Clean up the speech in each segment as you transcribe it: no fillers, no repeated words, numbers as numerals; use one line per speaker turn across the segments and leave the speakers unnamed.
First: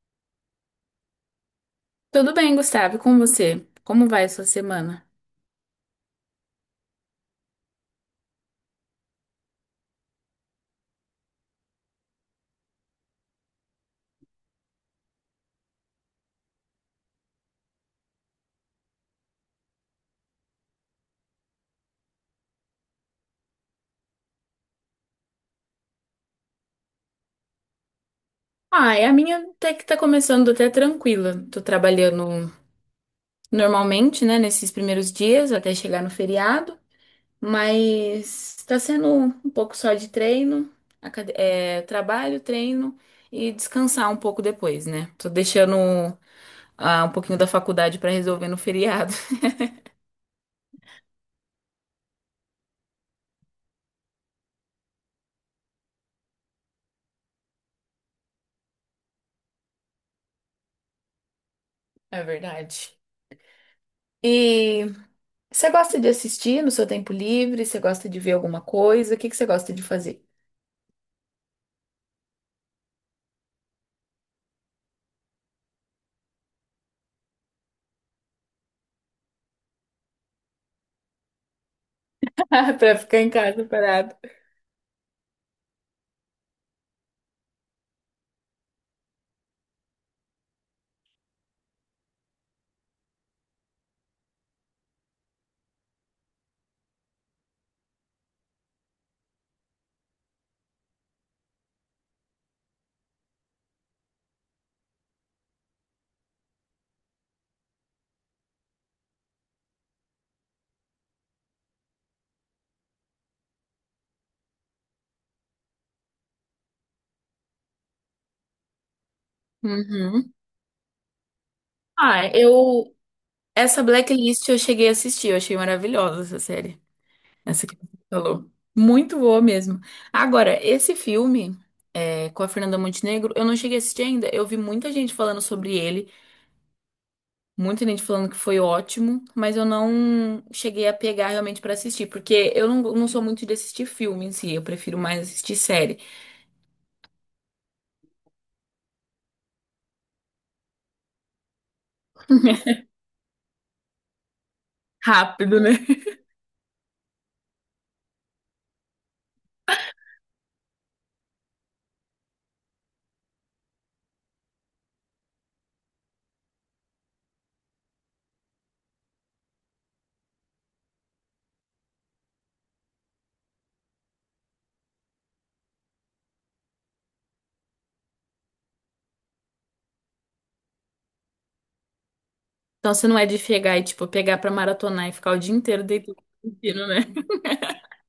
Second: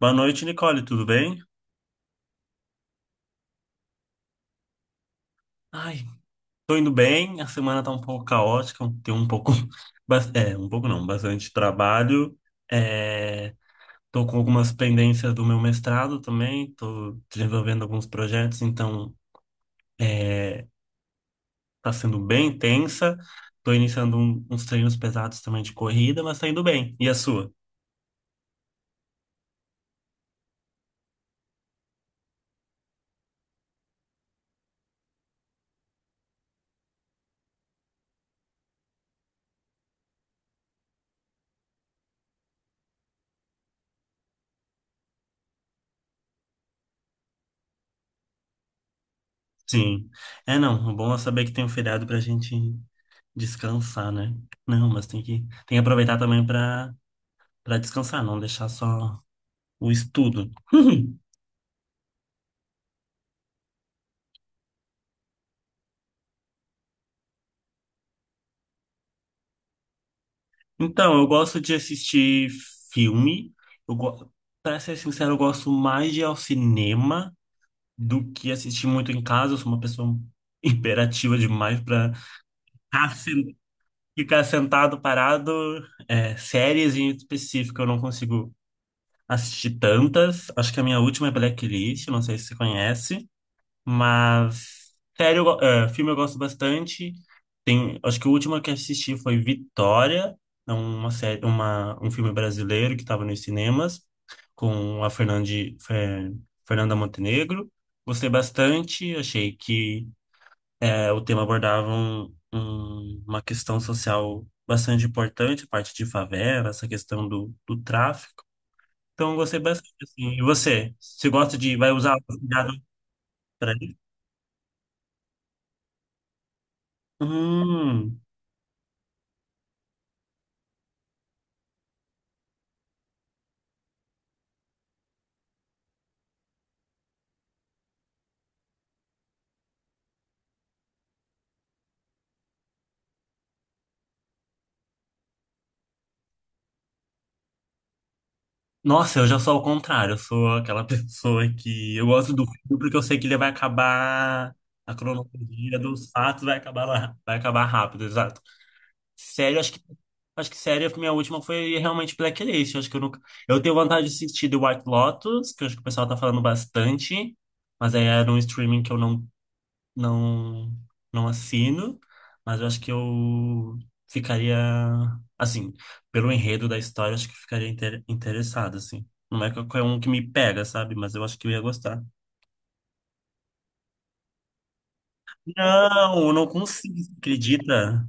Boa noite, Nicole, tudo bem?
Tudo bem, Gustavo, e com você? Como vai a sua semana?
Ai, tô indo bem, a semana tá um pouco caótica, tem um pouco, um pouco não, bastante trabalho, é, tô com algumas pendências do meu mestrado também, tô desenvolvendo alguns projetos, então é, tá sendo bem intensa, tô iniciando uns treinos pesados também de corrida, mas tá indo bem, e a sua?
Ah, é a minha até que tá começando até tranquila. Tô trabalhando normalmente, né, nesses primeiros dias até chegar no feriado, mas tá sendo um pouco só de treino, trabalho, treino e descansar um pouco depois, né? Tô deixando um pouquinho da faculdade pra resolver no feriado.
Sim, é não, o bom é saber que tem um feriado pra gente descansar, né? Não, mas tem que aproveitar também pra para descansar, não deixar só o estudo.
É verdade. E você gosta de assistir no seu tempo livre? Você gosta de ver alguma coisa? O que que você gosta de fazer?
Então, eu gosto de assistir filme. Eu go... Para ser sincero, eu gosto mais de ir ao cinema do que assistir muito em casa. Eu sou uma pessoa imperativa demais para
Pra ficar em casa parado.
ficar sentado, parado. É, séries em específico, eu não consigo assistir tantas. Acho que a minha última é Blacklist, não sei se você conhece. Mas sério, filme eu gosto bastante. Tem, acho que o último que assisti foi Vitória, é um filme brasileiro que estava nos cinemas com a Fernanda Montenegro. Gostei bastante, achei que é, o tema abordava uma questão social bastante importante, a parte de favela, essa questão do tráfico. Então, eu gostei bastante,
Uhum.
assim. E você? Você gosta de... Vai usar o
Ah,
cuidado
eu.
para
Essa
ele?
Blacklist eu cheguei a assistir, eu achei maravilhosa essa série. Essa que você
Hum.
falou. Muito boa mesmo. Agora, esse filme com a Fernanda Montenegro, eu não cheguei a assistir ainda. Eu vi muita gente falando sobre ele. Muita gente falando que foi ótimo, mas eu não cheguei a pegar realmente pra assistir, porque eu não, não sou muito de assistir filme em si, eu prefiro mais assistir série.
Nossa, eu já sou ao contrário. Eu sou aquela pessoa que eu gosto do filme porque eu sei que ele vai acabar. A
Rápido,
cronologia
né?
dos fatos vai acabar lá, vai acabar rápido, exato. Sério, acho que sério, a minha última foi realmente Blacklist. Acho que eu nunca. Eu tenho vontade de assistir The White Lotus, que eu acho que o pessoal tá falando bastante, mas aí era um streaming que eu não não assino, mas eu acho que eu ficaria assim, pelo enredo da história, acho que eu ficaria interessado assim. Não é qualquer um que me pega, sabe? Mas eu acho que eu ia gostar.
Então você não é de chegar e, tipo, pegar pra maratonar e ficar o dia inteiro deitado
Não, eu não
assistindo,
consigo,
né?
você acredita?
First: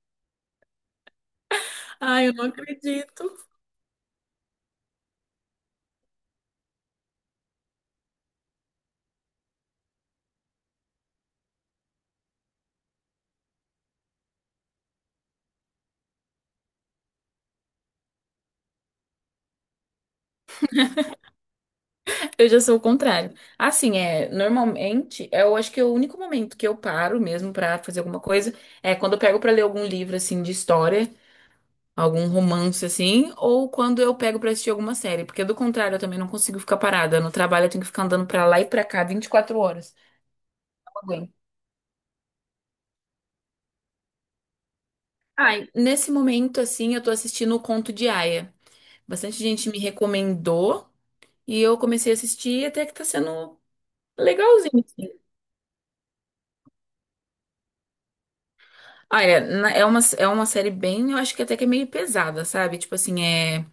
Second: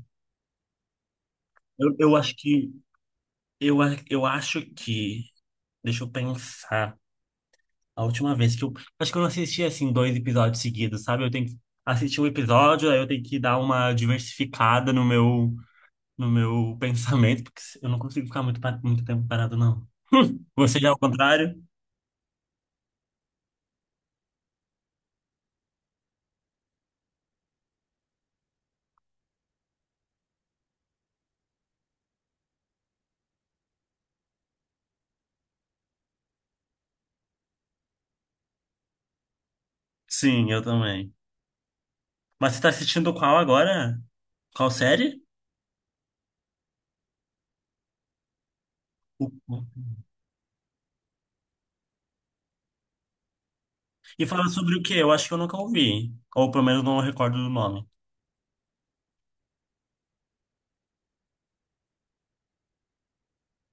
Eu, eu
Ai, eu
acho
não
que
acredito.
eu acho que deixa eu pensar. A última vez que eu acho que eu não assisti assim dois episódios seguidos, sabe? Eu tenho que assistir um episódio, aí eu tenho que dar uma diversificada no meu pensamento, porque eu não consigo ficar muito tempo parado, não. Você já é o contrário?
Eu já sou o contrário. Assim, normalmente, eu acho que é o único momento que eu paro mesmo pra fazer alguma coisa é quando eu pego pra ler algum livro, assim, de história. Algum romance assim, ou quando eu pego pra assistir alguma série, porque do contrário eu também não consigo ficar parada. No trabalho eu tenho que ficar andando pra lá e pra cá 24 horas.
Sim, eu
Não
também.
aguento.
Mas você tá assistindo qual agora? Qual série?
Ai, nesse momento assim, eu tô assistindo o Conto de Aia.
O-
Bastante
o-
gente me recomendou e eu comecei a assistir e até que tá sendo
E fala sobre o
legalzinho
quê? Eu
assim.
acho que eu nunca ouvi. Ou pelo menos não recordo do nome.
Olha, é uma série bem, eu acho que até que é meio pesada, sabe? Tipo assim, é.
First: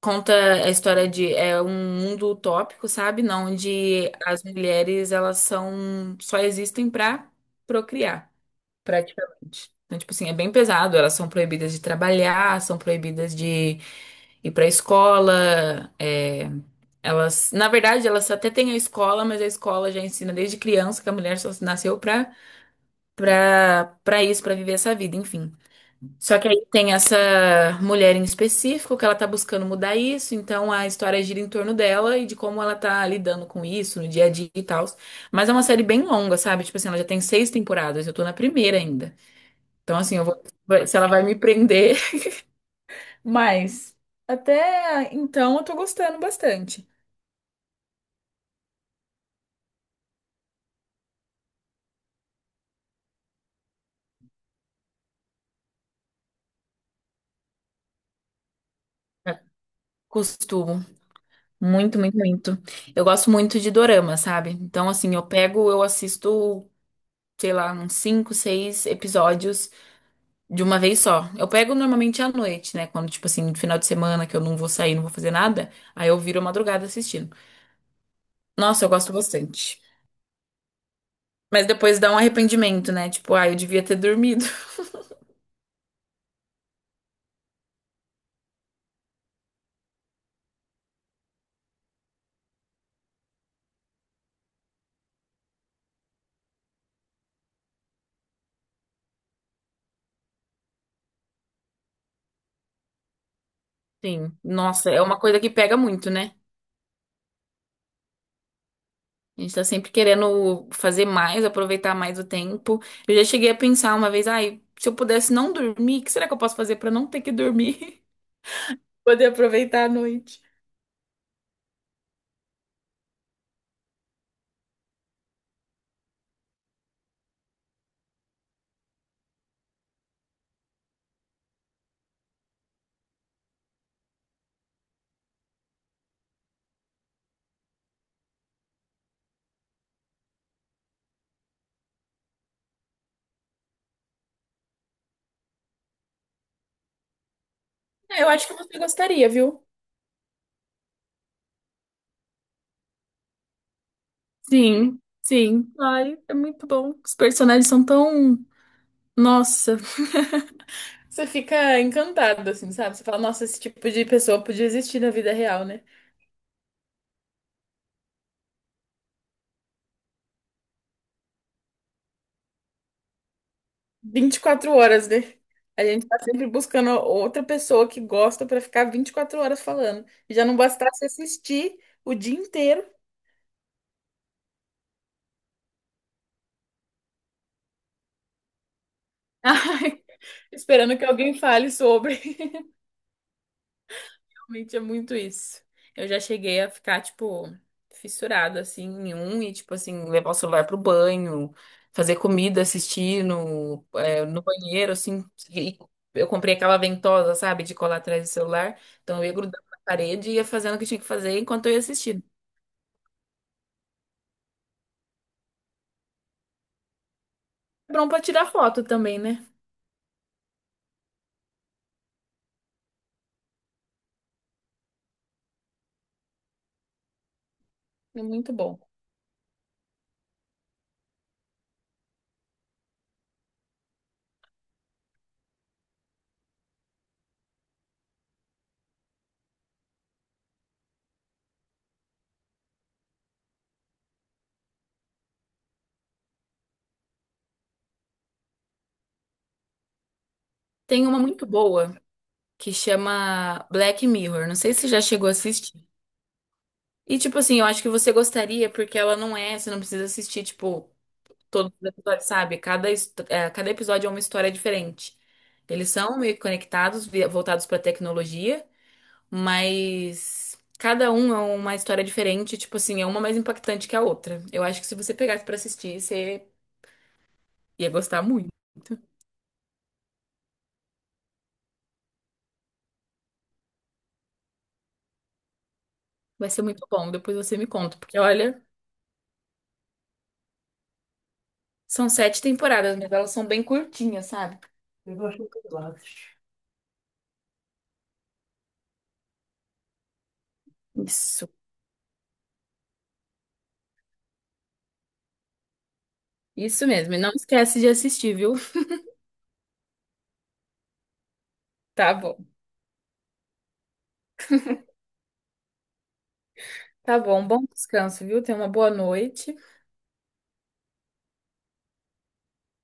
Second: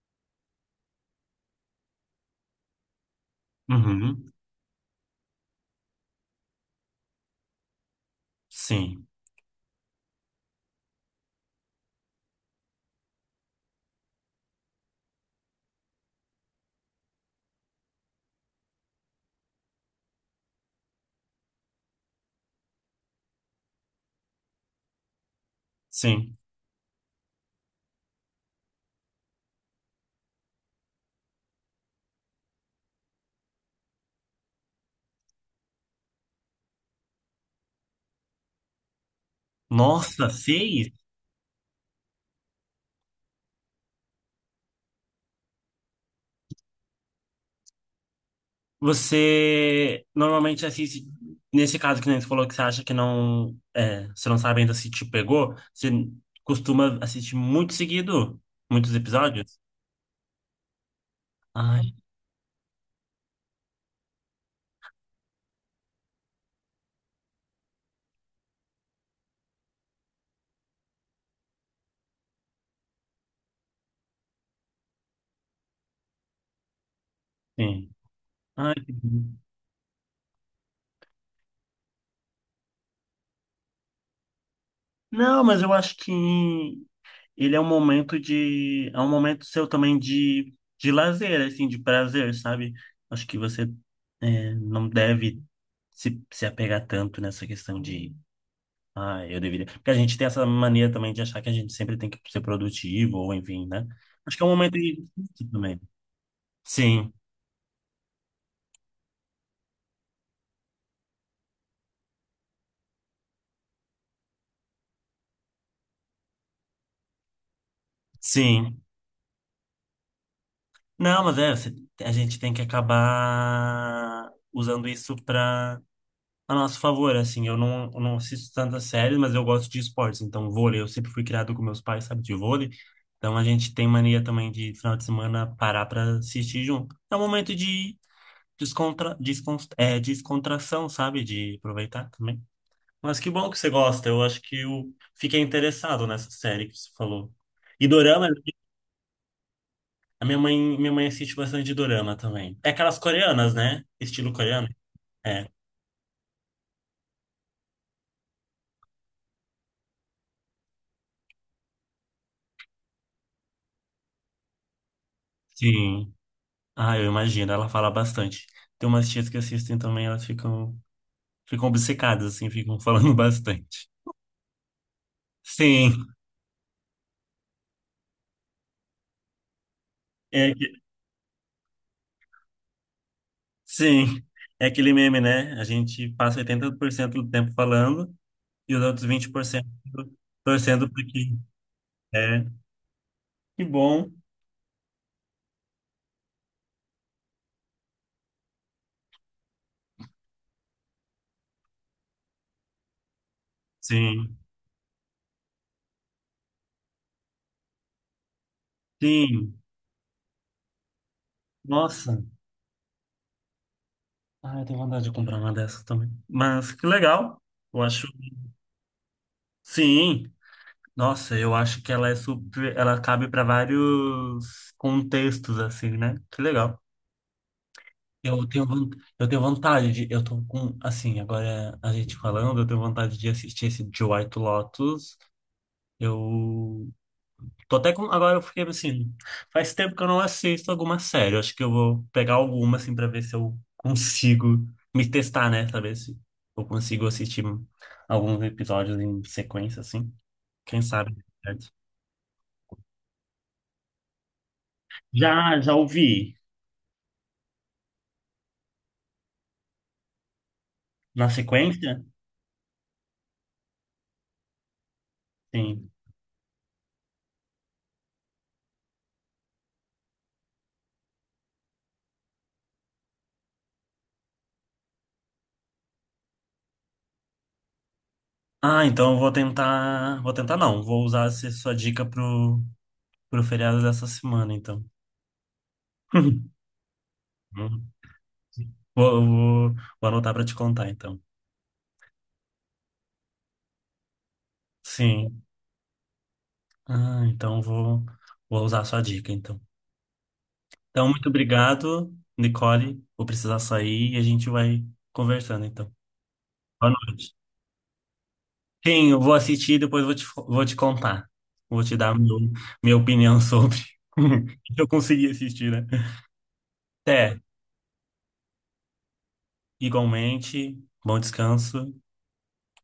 Conta a história de um mundo utópico, sabe? Não, onde
Uhum.
as mulheres elas são só existem pra procriar,
Sim,
praticamente. Então, tipo assim, é bem pesado. Elas são proibidas de trabalhar, são proibidas de ir pra escola. Elas, na verdade, elas até têm a escola, mas a escola já ensina desde criança que a mulher só nasceu pra para para isso, pra viver essa vida, enfim.
sim.
Só que aí tem essa mulher em específico que ela tá buscando mudar isso, então a história gira em torno dela e de como ela tá lidando com isso no dia a dia e tal. Mas é uma série bem longa, sabe? Tipo assim, ela já tem 6 temporadas, eu tô na primeira ainda. Então, assim,
Nossa, seis?
se ela vai me prender. Mas até então eu tô gostando bastante.
Você normalmente assiste. Nesse caso que nem você falou que você acha que não. É, você não sabe ainda se te pegou, você costuma assistir muito seguido, muitos episódios?
Costumo.
Ai,
Muito, muito, muito. Eu gosto muito de dorama, sabe? Então, assim, eu pego, eu assisto, sei lá, uns cinco, seis episódios de uma vez só. Eu pego normalmente à noite, né? Quando, tipo assim, no final de semana que eu não vou sair, não vou fazer nada, aí eu viro a madrugada assistindo.
sim. Ai,
Nossa, eu
que
gosto
bom.
bastante. Mas depois dá um arrependimento, né? Tipo, ah, eu devia ter dormido.
Não, mas eu acho que ele é é um momento seu também de lazer, assim, de prazer, sabe? Acho que você é, não deve se apegar tanto nessa questão de, ah, eu deveria. Porque a gente tem essa mania também de achar que a gente sempre tem que ser produtivo, ou enfim, né?
Sim.
Acho que é um momento
Nossa, é
de
uma coisa que pega
também.
muito, né?
Sim,
A gente tá sempre querendo fazer mais, aproveitar mais o tempo. Eu já cheguei a pensar uma vez, ai, se eu pudesse não dormir, o que será que eu posso fazer pra não ter que dormir?
sim.
Poder aproveitar a noite.
Não, mas é, a gente tem que acabar usando isso para a nosso favor, assim, eu não assisto tantas séries, mas eu gosto de esportes, então vôlei, eu sempre fui criado com meus pais, sabe, de vôlei, então a gente tem mania também de, final de semana, parar pra assistir junto. É um momento de descontração, sabe, de aproveitar também. Mas que bom que você gosta, eu acho que eu fiquei interessado nessa série que você falou. E
É,
dorama,
eu acho que você gostaria, viu?
minha mãe assiste bastante dorama também. É aquelas coreanas, né? Estilo coreano?
Sim,
É.
sim. Ai, é muito bom. Os personagens são tão. Nossa. Você fica encantado, assim, sabe? Você fala, nossa, esse tipo de pessoa podia existir na vida real, né?
Sim. Ah, eu imagino, ela fala bastante. Tem umas tias que assistem também, ficam obcecadas, assim, ficam falando bastante.
24 horas, né? A
Sim,
gente tá sempre buscando outra pessoa que gosta pra ficar 24 horas falando. E já
é,
não
que-
bastasse assistir o dia inteiro,
sim, é aquele meme, né? A gente passa 80% do tempo falando e os outros vinte por cento
ai,
torcendo
esperando
para
que alguém
que...
fale sobre.
É, que bom.
Realmente é muito isso. Eu já cheguei a ficar, tipo, fissurada, assim, em um e, tipo, assim, levar o celular pro banho, fazer comida, assistir no,
Sim,
no banheiro, assim. E eu comprei aquela ventosa, sabe, de colar atrás do celular. Então eu ia
sim.
grudando na parede e ia fazendo o que tinha que fazer enquanto eu ia
Nossa,
assistindo.
ah, eu tenho vontade de comprar uma dessas também. Mas que legal, eu
É
acho.
bom pra tirar foto também, né?
Sim. Nossa, eu acho que ela é super, ela cabe para vários contextos assim, né? Que legal.
É
Eu
muito
tenho,
bom.
von- eu tenho vontade de, eu tô com, assim, agora a gente falando, eu tenho vontade de assistir esse de White Lotus. Eu tô até com, agora eu fiquei assim, faz tempo que eu não assisto alguma série. Eu acho que eu vou pegar alguma assim para ver se eu consigo me testar, né? Saber se eu consigo assistir alguns episódios em sequência assim. Quem
Tem
sabe,
uma muito
né?
boa que chama Black Mirror. Não sei se você já chegou a
Já,
assistir.
já ouvi.
E, tipo assim, eu acho que você gostaria, porque ela não é, você não precisa assistir, tipo,
Na
todos os
sequência?
episódios, sabe? Cada episódio é uma história diferente. Eles
Sim.
são meio conectados, voltados pra tecnologia, mas cada um é uma história diferente, tipo assim, é uma mais impactante que a outra. Eu acho que se você pegasse pra assistir, você ia gostar muito.
Ah, então eu vou tentar. Vou tentar não. Vou usar essa sua dica pro feriado dessa semana, então.
Vai ser muito bom, depois você me
Hum.
conta, porque olha,
Vou, vou, vou anotar para te contar, então.
são 7 temporadas, mas elas são bem curtinhas, sabe?
Sim. Ah, então vou usar a sua dica, então. Então, muito
Isso,
obrigado, Nicole. Vou precisar sair e a gente vai conversando, então.
isso
Boa
mesmo. E não
noite.
esquece de assistir, viu?
Sim, eu vou assistir e depois vou te contar. Vou te
Tá
dar meu,
bom.
minha opinião sobre. Se eu conseguir assistir, né?
Tá
Até.
bom, bom descanso, viu? Tenha uma boa noite.
Igualmente, bom descanso.